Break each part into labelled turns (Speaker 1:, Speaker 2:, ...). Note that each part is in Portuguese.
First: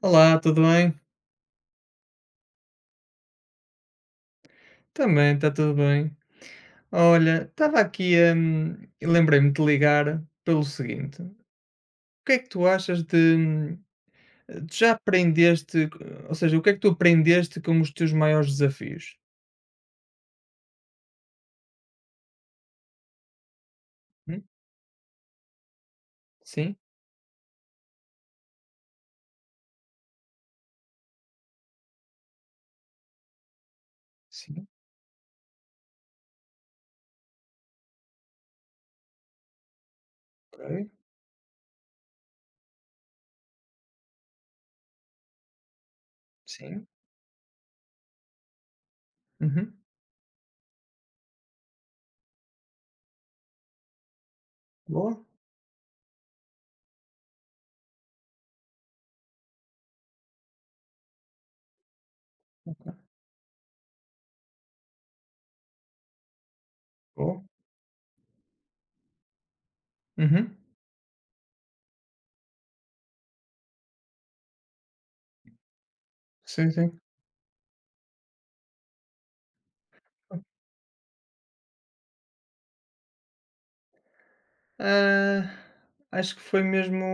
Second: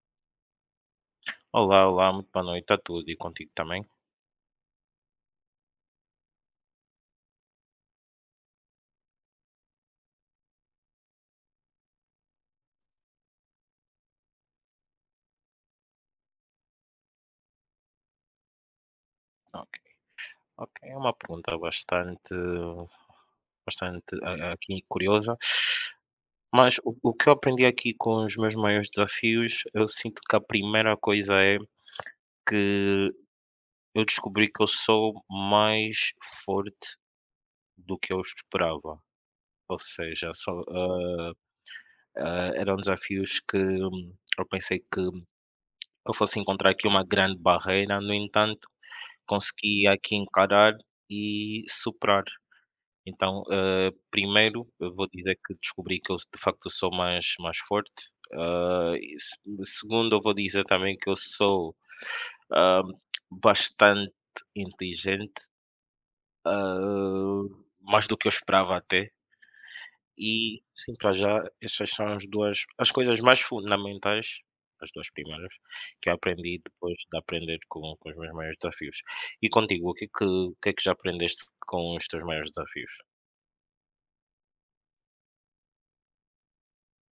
Speaker 1: Olá, tudo bem?
Speaker 2: Olá, olá, muito boa noite a tudo e contigo também?
Speaker 1: Também está tudo bem. Olha, estava aqui e lembrei-me de ligar pelo seguinte: o que é que tu achas de. Tu já aprendeste, ou seja, o que é que tu aprendeste com os teus maiores desafios?
Speaker 2: Ok, ok, é uma pergunta bastante,
Speaker 1: Hum?
Speaker 2: aqui curiosa, mas
Speaker 1: Sim,
Speaker 2: o que eu aprendi aqui com os meus maiores desafios, eu sinto que a primeira coisa é que eu descobri que
Speaker 1: sim,
Speaker 2: eu sou mais forte do que eu esperava, ou seja, só,
Speaker 1: ok,
Speaker 2: eram desafios que eu pensei que eu fosse encontrar
Speaker 1: sim.
Speaker 2: aqui uma grande barreira, no entanto,
Speaker 1: Uhum.
Speaker 2: consegui aqui encarar e superar. Então, primeiro eu vou
Speaker 1: Boa.
Speaker 2: dizer que descobri que eu de facto sou mais forte, e se segundo eu vou dizer também que eu sou, ah,
Speaker 1: Ok.
Speaker 2: bastante inteligente,
Speaker 1: Boa.
Speaker 2: ah, mais do que eu esperava até,
Speaker 1: Uhum.
Speaker 2: e sim, para já essas são as 2 as coisas mais fundamentais, as 2 primeiras, que eu aprendi
Speaker 1: Sim,
Speaker 2: depois
Speaker 1: sim.
Speaker 2: de aprender com os meus maiores desafios. E contigo, o que é que já aprendeste com os teus maiores desafios?
Speaker 1: Ah, acho que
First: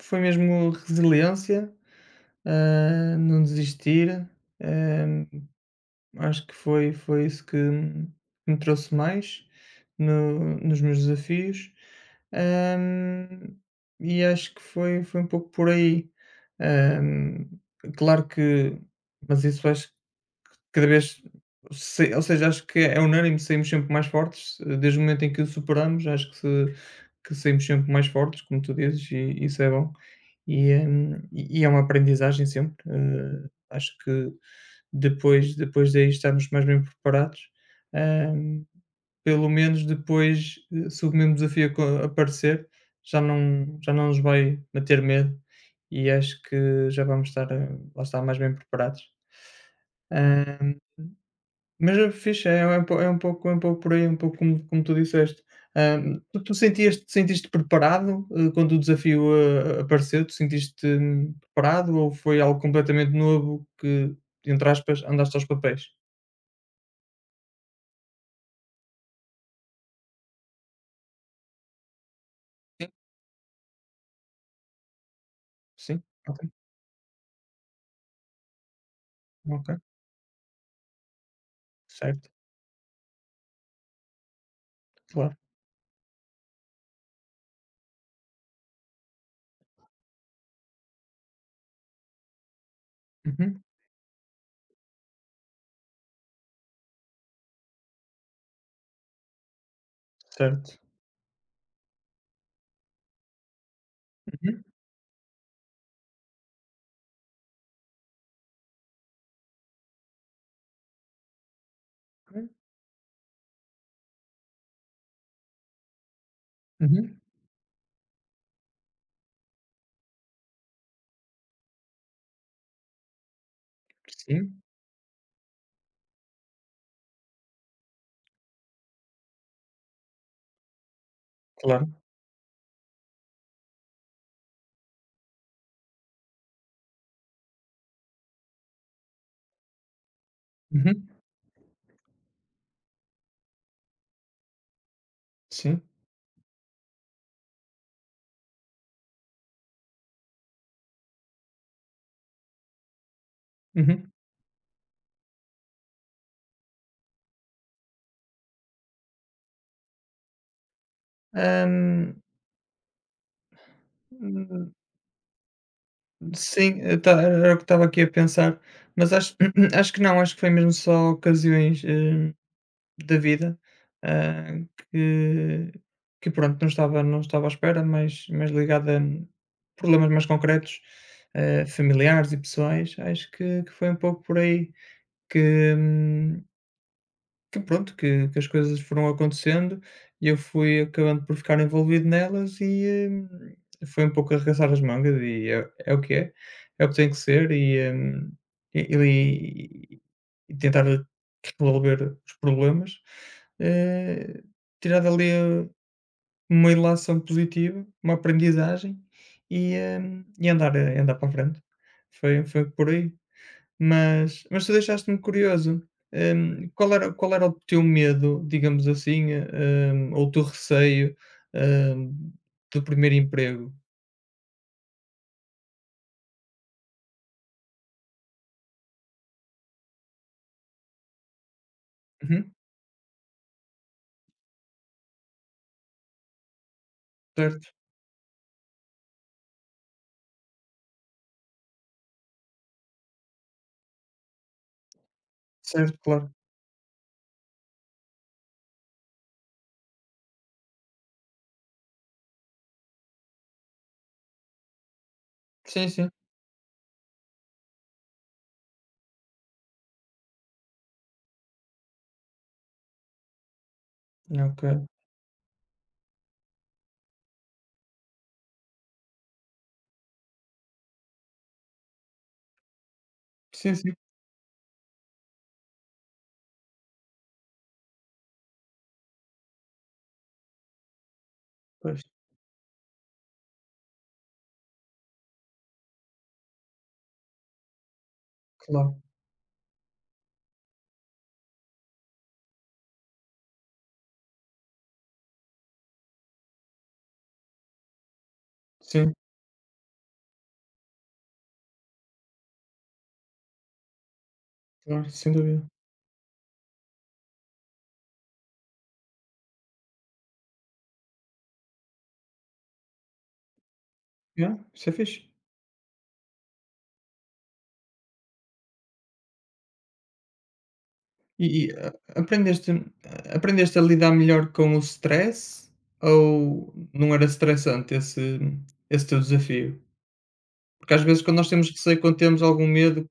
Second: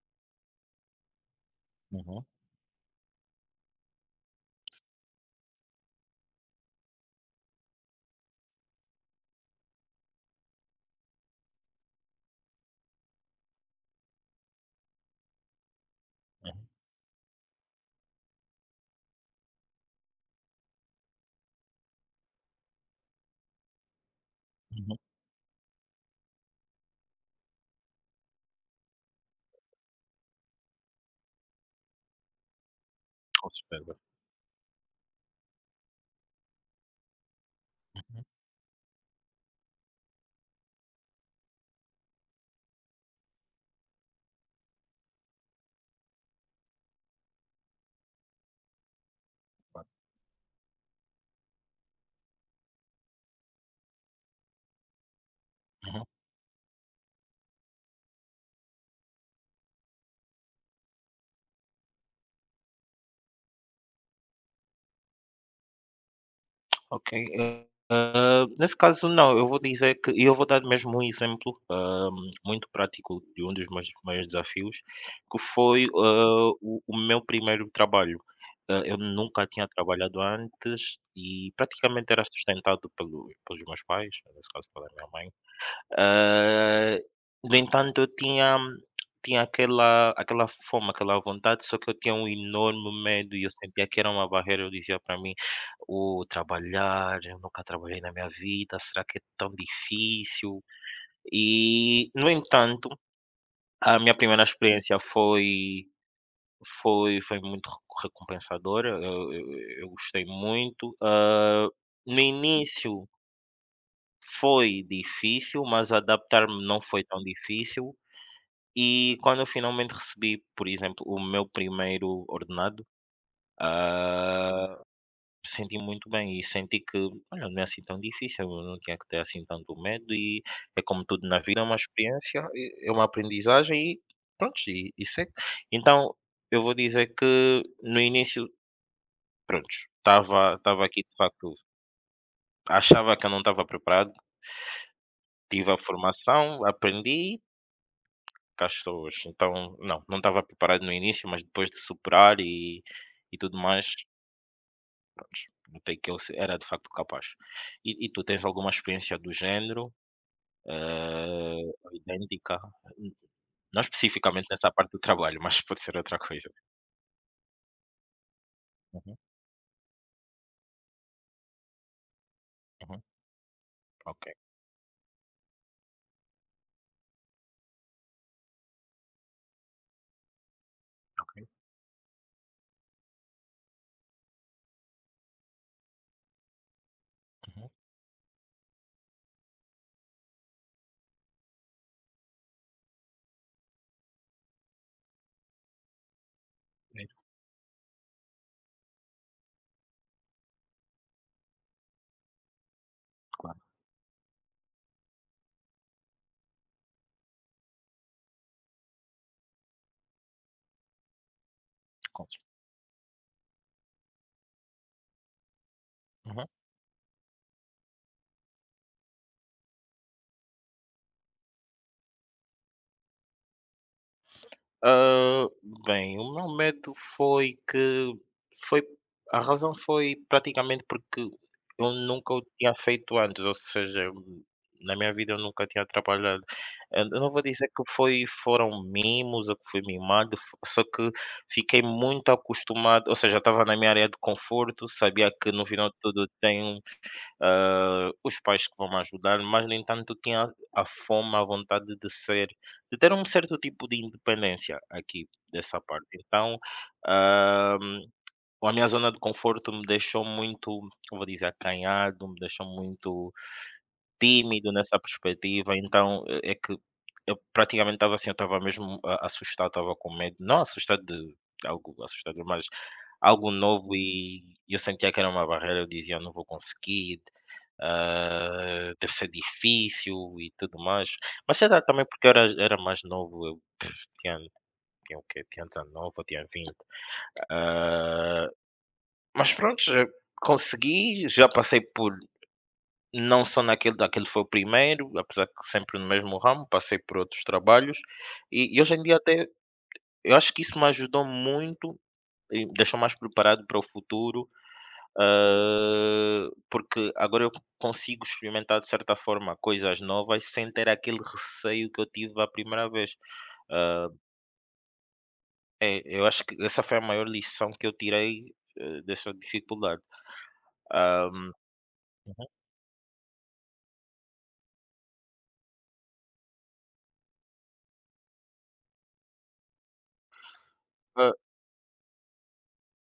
Speaker 1: foi mesmo resiliência,
Speaker 2: Uhum,
Speaker 1: não desistir. hum, Acho que foi isso que me trouxe mais no nos meus desafios, hum, e acho que foi um pouco por aí.
Speaker 2: uhum,
Speaker 1: Hum, Claro que, mas isso acho. Cada vez, se, ou seja, acho que é unânime, saímos sempre mais fortes, desde
Speaker 2: uhum.
Speaker 1: o momento em que o superamos, acho que se que saímos sempre mais fortes, como tu dizes, e isso é bom. E, e é uma aprendizagem sempre,
Speaker 2: Com
Speaker 1: acho
Speaker 2: certeza.
Speaker 1: que depois daí estamos mais bem preparados,
Speaker 2: Uhum,
Speaker 1: hum, pelo menos depois, se o mesmo desafio aco aparecer, já não nos vai bater medo, e acho que já vamos estar, lá está, mais bem preparados. Ehm, mas é fixe, é um pou é um pouco, é um pouco por aí, um pouco como tu disseste.
Speaker 2: uhum.
Speaker 1: Tu sentias, te sentiste preparado, quando o desafio, apareceu? Tu sentiste, preparado ou foi algo completamente novo que, entre aspas, "andaste aos papéis"?
Speaker 2: Ok, nesse caso não, eu vou dizer que e eu vou dar mesmo um exemplo, muito
Speaker 1: Sim,
Speaker 2: prático de um dos meus maiores desafios, que foi,
Speaker 1: sim. Ok,
Speaker 2: o meu primeiro trabalho. Eu nunca tinha
Speaker 1: ok.
Speaker 2: trabalhado antes e praticamente era
Speaker 1: Certo,
Speaker 2: sustentado pelos meus pais, nesse caso pela minha mãe.
Speaker 1: claro.
Speaker 2: Ah, no entanto, eu tinha aquela fome, aquela vontade, só que eu tinha um enorme medo e eu
Speaker 1: Uhum.
Speaker 2: sentia que era uma barreira. Eu dizia para mim: o trabalhar, eu nunca trabalhei na minha vida, será que é tão difícil?".
Speaker 1: Certo.
Speaker 2: E, no entanto, a minha primeira
Speaker 1: Uhum.
Speaker 2: experiência foi muito recu recompensadora, eu gostei muito. No
Speaker 1: Ok.
Speaker 2: início foi difícil, mas adaptar-me não foi
Speaker 1: Uhum.
Speaker 2: tão difícil. E quando eu finalmente recebi, por exemplo, o meu primeiro ordenado, ah,
Speaker 1: Sim,
Speaker 2: senti muito bem e senti que, olha, não é assim tão difícil, eu não tinha que ter assim tanto medo e é como tudo na vida, é uma
Speaker 1: claro.
Speaker 2: experiência, é uma aprendizagem e pronto, e segue. Então, eu vou dizer que no início, pronto, estava aqui
Speaker 1: Uhum.
Speaker 2: de facto, achava que eu não estava preparado, tive a
Speaker 1: Sim.
Speaker 2: formação, aprendi, cá estou hoje. Então, não, não estava preparado no início, mas depois de superar e tudo mais,
Speaker 1: Uhum.
Speaker 2: prontos, notei que ele se era de facto capaz. E tu tens alguma experiência do género, idêntica? N não especificamente nessa
Speaker 1: Hum.
Speaker 2: parte do trabalho, mas pode ser outra coisa.
Speaker 1: Sim, eu ta era o que estava aqui a pensar, mas
Speaker 2: Uhum,
Speaker 1: acho acho que não, acho que foi mesmo só ocasiões,
Speaker 2: uhum.
Speaker 1: da vida,
Speaker 2: Ok,
Speaker 1: ah, que que pronto, não estava à espera, mas ligada a problemas mais concretos,
Speaker 2: ok.
Speaker 1: familiares e pessoais, acho que foi um pouco por aí que, hum que
Speaker 2: Uhum.
Speaker 1: pronto, que as coisas foram acontecendo e eu fui acabando por ficar envolvido nelas e, foi um pouco arregaçar as mangas e é o que é, é o que
Speaker 2: É.
Speaker 1: tem que ser e, e e e tentar resolver os problemas,
Speaker 2: Claro,
Speaker 1: eh, tirar dali, uma ilação positiva, uma aprendizagem e, e andar para a frente.
Speaker 2: conte.
Speaker 1: Foi por aí. Mas tu deixaste-me curioso,
Speaker 2: Uhum.
Speaker 1: qual era o teu medo, digamos assim, ou o teu receio, hum, do primeiro emprego?
Speaker 2: Hã, Bem, o meu medo foi que foi a razão foi praticamente porque eu nunca o
Speaker 1: Uhum,
Speaker 2: tinha feito antes, ou seja, eu- na minha vida eu nunca tinha trabalhado. Eu não vou
Speaker 1: certo,
Speaker 2: dizer que foi foram mimos ou que fui mimado, fo só que fiquei muito acostumado, ou seja, estava na minha área de conforto, sabia que no final de
Speaker 1: certo,
Speaker 2: tudo
Speaker 1: claro.
Speaker 2: tenho os pais que vão me ajudar, mas no entanto eu tinha a fome, a vontade de ser, de ter um certo tipo de independência aqui dessa
Speaker 1: Sim,
Speaker 2: parte.
Speaker 1: sim.
Speaker 2: Então, ah, a minha zona de conforto me deixou muito, eu vou dizer, acanhado, me deixou muito tímido
Speaker 1: Ok.
Speaker 2: nessa perspectiva, então é que eu praticamente estava assim, eu estava mesmo a assustado, estava com medo, não assustado de algo assustador, mas algo
Speaker 1: Sim, sim,
Speaker 2: novo e eu sentia que era uma barreira, eu dizia: "Não vou conseguir, deve ser difícil e tudo mais", mas sei lá,
Speaker 1: pois,
Speaker 2: também porque eu era mais novo, tinha tinha o quê? Tinha 19 ou tinha vinte, ah,
Speaker 1: claro.
Speaker 2: mas prontos, consegui, já passei por não só naquele daquele foi o primeiro, apesar que sempre no mesmo ramo, passei por outros trabalhos, e hoje em
Speaker 1: Sim,
Speaker 2: dia até eu acho que isso me ajudou muito e me deixou mais preparado para o futuro,
Speaker 1: claro, sem dúvida.
Speaker 2: porque agora eu consigo experimentar de certa forma coisas novas sem ter aquele receio que eu tive a primeira vez. Ah,
Speaker 1: Yeah, isso é fixe.
Speaker 2: É, eu acho que essa foi a maior lição que eu tirei, dessa dificuldade. Ah,
Speaker 1: E a
Speaker 2: uhum,
Speaker 1: aprendeste a aprendeste a lidar melhor com o stress ou não era estressante esse teu desafio? Porque às vezes,
Speaker 2: ah,
Speaker 1: quando nós temos receio, quando temos algum medo,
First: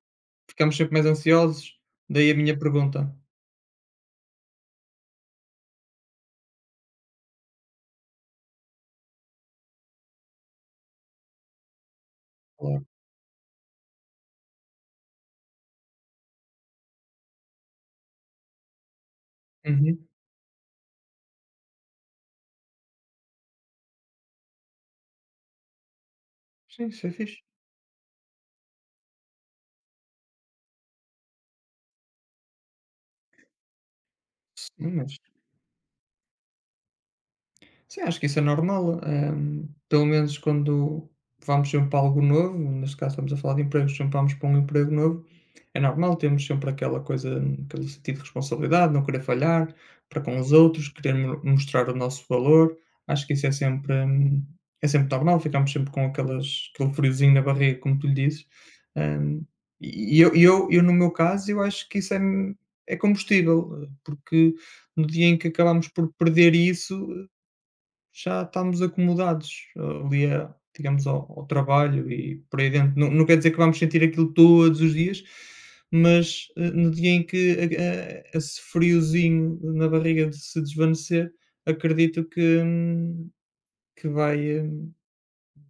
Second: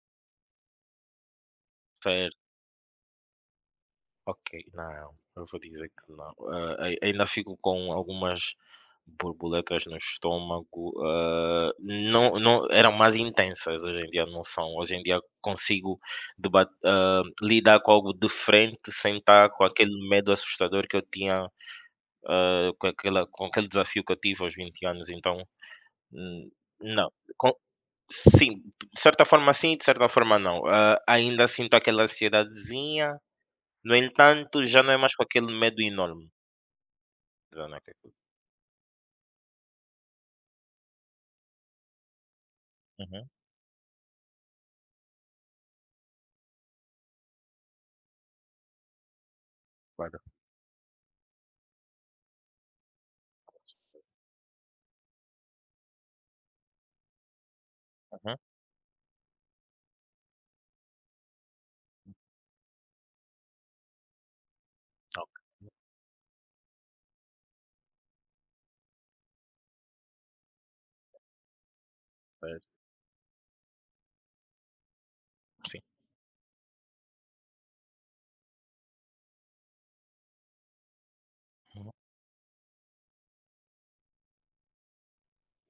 Speaker 1: ficamos sempre mais ansiosos, daí a
Speaker 2: certo.
Speaker 1: minha pergunta.
Speaker 2: Ok, não, eu vou dizer que não. Ah, ai Ainda fico com algumas borboletas no estômago, não não
Speaker 1: Claro.
Speaker 2: eram mais intensas, hoje em dia não são. Hoje em dia consigo lidar com algo de frente sem estar com aquele
Speaker 1: Uhum.
Speaker 2: medo assustador que eu tinha, com aquela com aquele desafio que eu tive aos 20 anos, então, hum,
Speaker 1: Sim, isso é
Speaker 2: não.
Speaker 1: fixe.
Speaker 2: Com sim, de certa forma sim, de certa forma não. Ainda sinto aquela ansiedadezinha, no entanto,
Speaker 1: Sim.
Speaker 2: já não é mais com aquele medo enorme. Já não é com
Speaker 1: Sim,
Speaker 2: aquilo.
Speaker 1: acho que isso é normal. Pelo menos, quando vamos sempre para algo novo, neste caso
Speaker 2: Uhum,
Speaker 1: estamos a falar de empregos, sempre vamos para um emprego novo, é normal, temos sempre aquela coisa, aquele sentido de responsabilidade, não querer falhar para
Speaker 2: claro.
Speaker 1: com os outros, querer mostrar o nosso valor. Acho que isso é sempre normal, ficamos sempre com aquelas, aquele friozinho na barriga, como tu lhe
Speaker 2: Uhum,
Speaker 1: dizes. Hum, no meu caso, eu acho que é combustível, porque no dia
Speaker 2: ok.
Speaker 1: em que acabamos por perder isso, já estamos acomodados, ali, a, digamos, ao trabalho e por aí
Speaker 2: Certo,
Speaker 1: dentro. Não, não quer dizer que vamos sentir aquilo todos os dias,
Speaker 2: sim.
Speaker 1: mas, no dia em que esse friozinho na barriga de se desvanecer,
Speaker 2: Uhum.
Speaker 1: acredito que vai, hum,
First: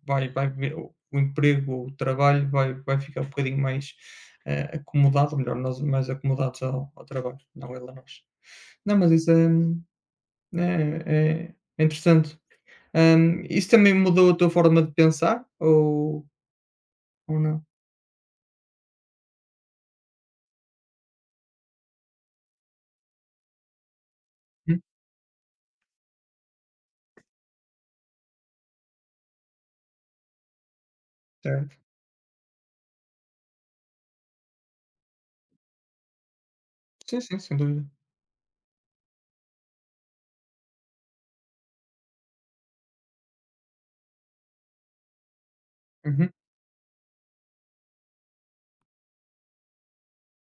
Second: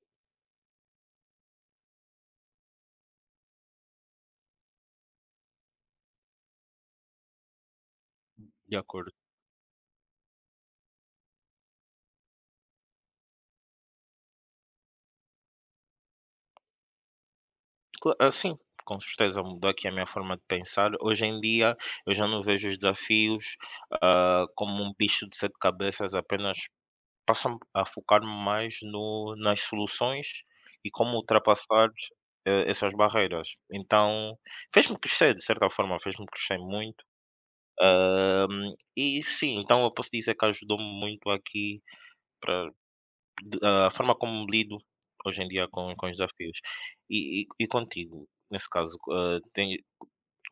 Speaker 1: vai, vai ver, o emprego ou o trabalho vai, vai ficar um bocadinho mais, acomodado, ou melhor, nós mais acomodados ao trabalho, não ele a nós.
Speaker 2: De
Speaker 1: Não, mas
Speaker 2: acordo.
Speaker 1: isso é interessante. Isso também mudou a tua forma de pensar ou não?
Speaker 2: Sim, com certeza mudou aqui a minha forma de pensar. Hoje em dia, eu já não vejo os desafios,
Speaker 1: Hum,
Speaker 2: como um bicho de 7 cabeças, apenas passo a focar-me mais no nas soluções e como
Speaker 1: Certo.
Speaker 2: ultrapassar, essas barreiras. Então, fez-me crescer de certa forma, fez-me crescer muito.
Speaker 1: Sim, sim, sem dúvida.
Speaker 2: E sim, então eu posso dizer que ajudou-me muito aqui Pra, de- a forma como lido hoje em dia com os
Speaker 1: Uhum.
Speaker 2: desafios. E contigo, nesse caso, tem,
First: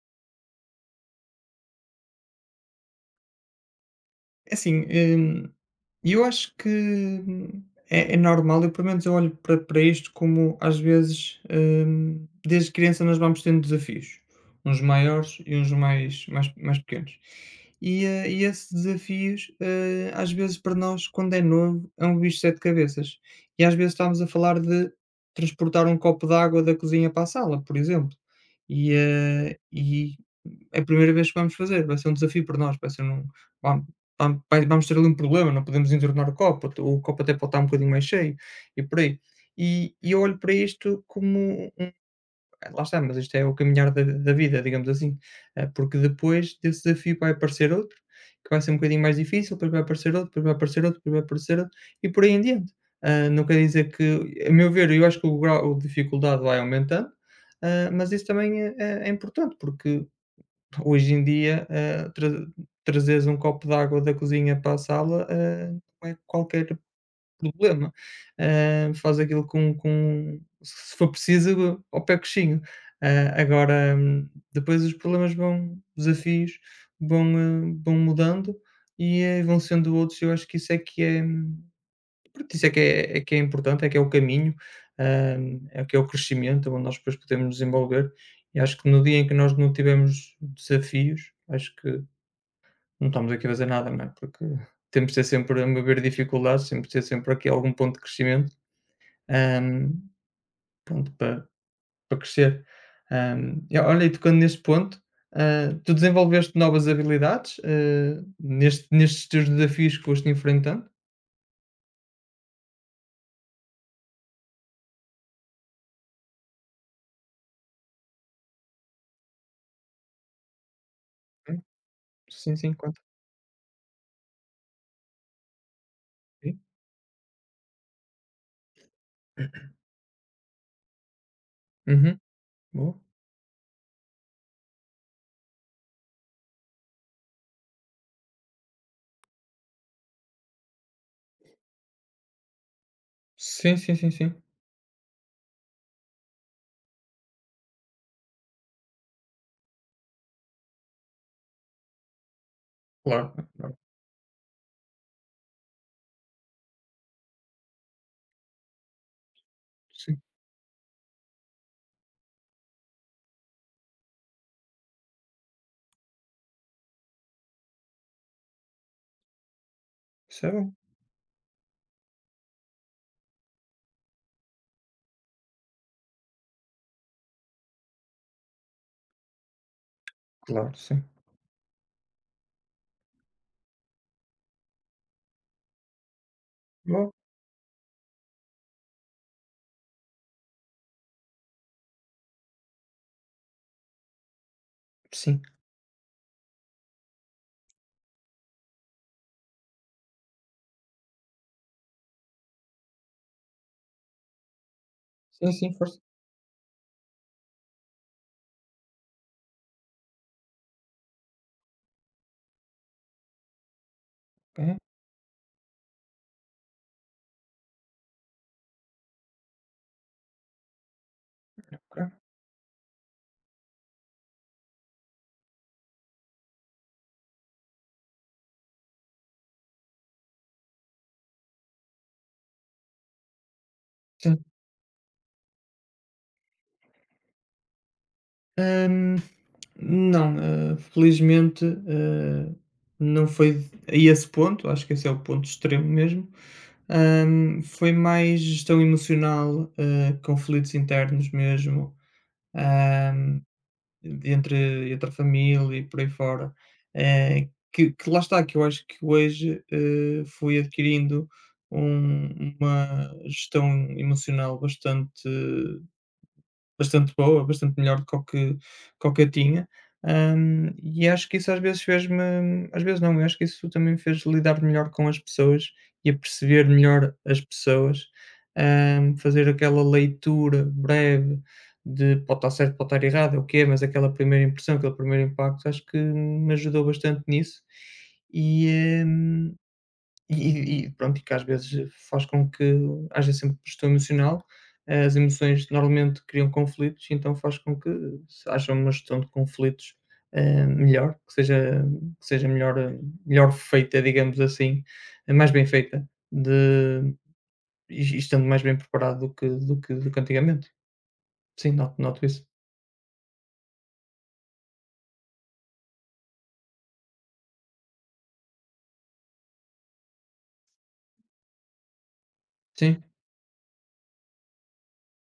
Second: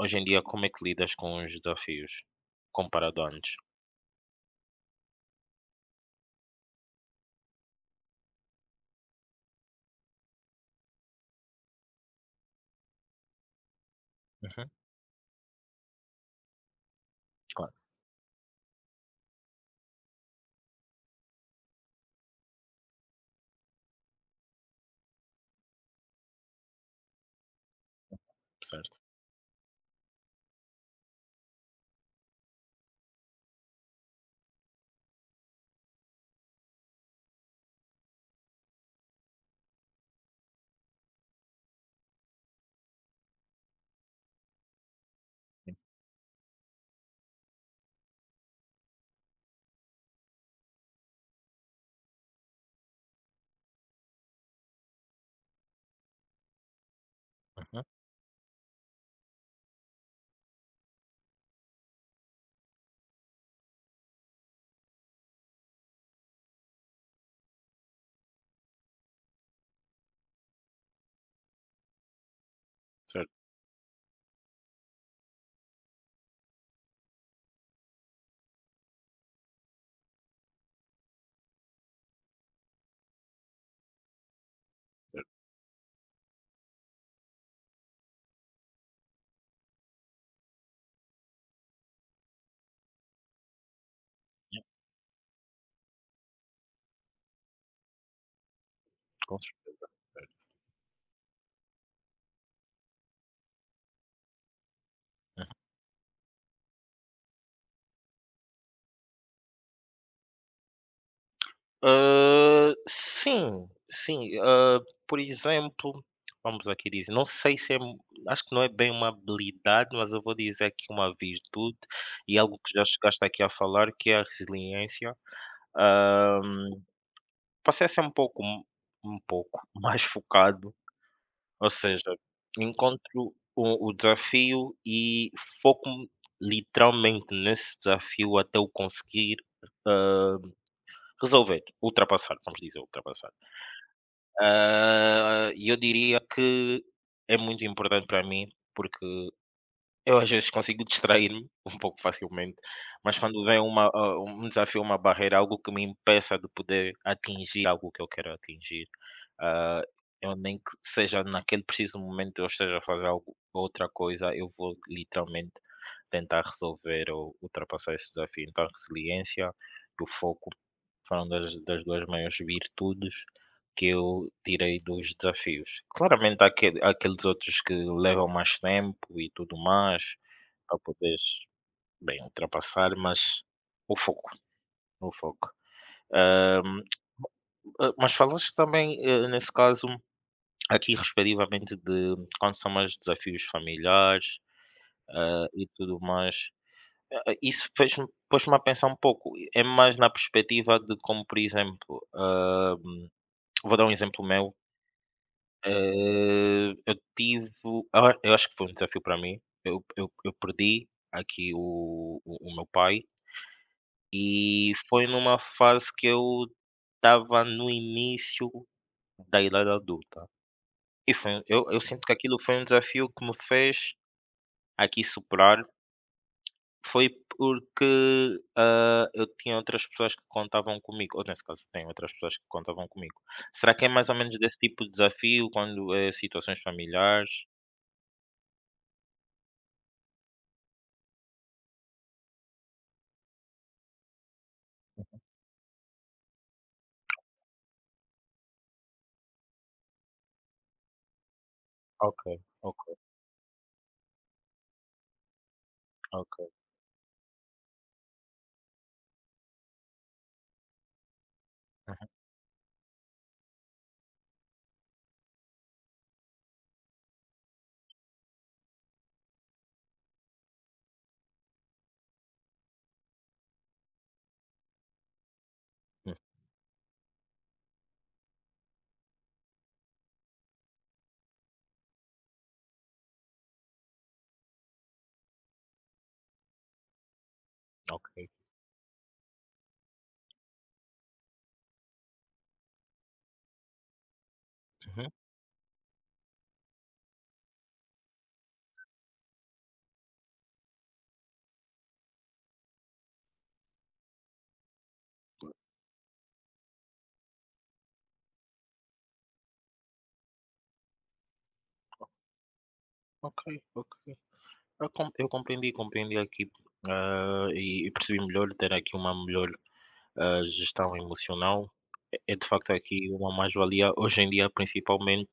Speaker 2: hoje em dia, como é que lidas com os desafios comparado a antes?
Speaker 1: É assim, hum, eu acho que, é normal, eu pelo menos eu olho para, para isto como às vezes, desde criança nós vamos tendo desafios,
Speaker 2: Uhum,
Speaker 1: uns maiores e uns mais pequenos.
Speaker 2: claro,
Speaker 1: E, e esses desafios, às vezes para nós, quando é novo, é um bicho de sete cabeças. E às vezes estamos a falar de transportar um copo de água da cozinha para a sala, por exemplo. E,
Speaker 2: certo.
Speaker 1: e é a primeira vez que vamos fazer, vai ser um desafio para nós, vai ser um, vamos tam vai vamos ter ali um problema, não podemos entornar o copo até pode estar um bocadinho mais cheio, e por aí. E eu olho para isto como um, lá está, mas isto é o caminhar da vida, digamos assim, porque depois desse desafio vai aparecer outro, que vai ser um bocadinho mais difícil, depois vai aparecer outro, depois vai aparecer outro, depois vai aparecer outro, e por aí em diante. Não quer dizer que, a meu ver, eu acho que o grau de dificuldade vai aumentando,
Speaker 2: Uhum,
Speaker 1: mas isso também é importante, porque hoje em dia, trazeres um copo de água da cozinha para a sala, não é qualquer problema. Faz aquilo com, se for preciso, ao pé coxinho.
Speaker 2: certo,
Speaker 1: Agora, depois os problemas vão, vão mudando e, vão sendo outros. Eu acho que isso é que é, isso é que é que é importante, é que é o caminho, hã, é que é o crescimento, onde nós depois podemos nos desenvolver, e acho que no dia em que nós não tivemos desafios, acho que não estamos aqui a fazer nada, não é, porque temos de ter sempre, a meu ver, dificuldades, sempre ter sempre aqui algum ponto de crescimento,
Speaker 2: com certeza.
Speaker 1: hã, pronto, para crescer. E olha, e tocando nesse ponto, tu desenvolveste novas habilidades, nestes teus desafios que foste enfrentando?
Speaker 2: Ah, sim, sim. Por exemplo, vamos aqui dizer, não sei se é, acho que não é bem uma habilidade, mas eu vou dizer aqui uma
Speaker 1: Hum,
Speaker 2: virtude e
Speaker 1: sim,
Speaker 2: algo
Speaker 1: sim,
Speaker 2: que já
Speaker 1: conta.
Speaker 2: chegaste aqui a falar, que é a resiliência.
Speaker 1: Sim.
Speaker 2: Passei a ser um pouco mais focado, ou seja,
Speaker 1: Uhum, boa.
Speaker 2: encontro o desafio e foco literalmente nesse desafio até o conseguir, ah, resolver, ultrapassar, vamos dizer ultrapassar.
Speaker 1: Sim, sim, sim, sim.
Speaker 2: E eu diria que é muito importante para mim, porque eu às vezes consigo distrair-me um pouco facilmente, mas
Speaker 1: Claro,
Speaker 2: quando vem
Speaker 1: claro.
Speaker 2: um desafio, uma barreira, algo que me impeça de poder atingir algo que eu quero atingir, ah,
Speaker 1: Sim,
Speaker 2: eu nem que seja naquele preciso momento eu esteja a fazer algo, outra coisa, eu vou literalmente tentar resolver ou ultrapassar esse desafio. Então, a resiliência e o
Speaker 1: isso
Speaker 2: foco
Speaker 1: é bom.
Speaker 2: foram das duas maiores virtudes que eu tirei dos desafios. Claramente, há aqueles outros que levam mais tempo e tudo mais,
Speaker 1: Claro,
Speaker 2: para
Speaker 1: sim.
Speaker 2: poderes, bem, ultrapassar, mas o foco, o foco. Hã,
Speaker 1: Boa.
Speaker 2: mas falaste também, nesse caso, aqui respectivamente de quando são mais desafios familiares,
Speaker 1: Sim.
Speaker 2: e tudo mais. Isso fez-me pôs-me a pensar um pouco, é mais na perspectiva de como, por exemplo, vou dar um exemplo meu,
Speaker 1: Sim, sim, força.
Speaker 2: eu tive eu acho que foi um desafio para mim, eu perdi aqui o meu pai. E
Speaker 1: Aham,
Speaker 2: foi numa fase que eu estava no início da idade adulta. E foi um eu sinto
Speaker 1: claro.
Speaker 2: que aquilo foi um desafio que me fez aqui superar, foi porque, eu tinha outras pessoas que contavam comigo, ou nesse caso tem outras pessoas que contavam comigo. Será que é mais ou menos
Speaker 1: Sim.
Speaker 2: desse tipo de desafio quando é situações familiares?
Speaker 1: Hum, não, felizmente, não foi a esse ponto, acho que esse é o ponto extremo mesmo. Foi mais gestão emocional, conflitos internos mesmo,
Speaker 2: Ok, ok,
Speaker 1: hum, entre a família e por aí fora.
Speaker 2: ok.
Speaker 1: Eh, que lá está, que eu acho que hoje, fui adquirindo
Speaker 2: Uhum,
Speaker 1: uma gestão emocional bastante, bastante boa, bastante melhor do que o que o que eu tinha, e acho que isso às vezes fez-me, às vezes não, eu acho que isso também me fez lidar melhor com as pessoas e a
Speaker 2: hum,
Speaker 1: perceber melhor as pessoas, fazer aquela leitura breve de pode estar certo, pode estar errado, é o que é, mas aquela primeira impressão, aquele primeiro impacto, acho que me ajudou bastante nisso,
Speaker 2: ok.
Speaker 1: e, e e pronto, e que às vezes faz com que haja sempre questão emocional.
Speaker 2: Uhum,
Speaker 1: As emoções normalmente criam conflitos, então faz com que se haja uma gestão de conflitos, melhor, que seja, melhor, melhor feita, digamos assim, mais bem feita, de e estando mais bem preparado do que do que antigamente. Sim, noto isso.
Speaker 2: ok, ok. Eu compreendi, compreendi aqui, e percebi melhor ter aqui uma melhor, gestão emocional. É é de facto aqui
Speaker 1: Sim,
Speaker 2: uma mais-valia hoje em dia principalmente,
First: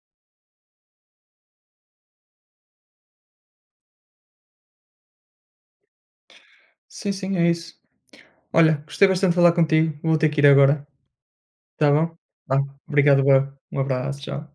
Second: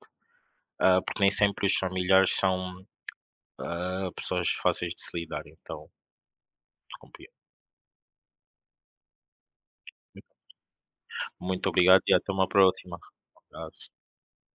Speaker 2: porque nem sempre os familiares são, pessoas fáceis de se lidar, então
Speaker 1: sim, sim,
Speaker 2: compreendo.
Speaker 1: é isso. Olha, gostei bastante de falar contigo, vou ter que ir agora,
Speaker 2: Muito
Speaker 1: está
Speaker 2: obrigado e
Speaker 1: bom?
Speaker 2: até uma
Speaker 1: Vá,
Speaker 2: próxima.
Speaker 1: obrigado eu.
Speaker 2: Um
Speaker 1: Um
Speaker 2: abraço.
Speaker 1: abraço, tchau.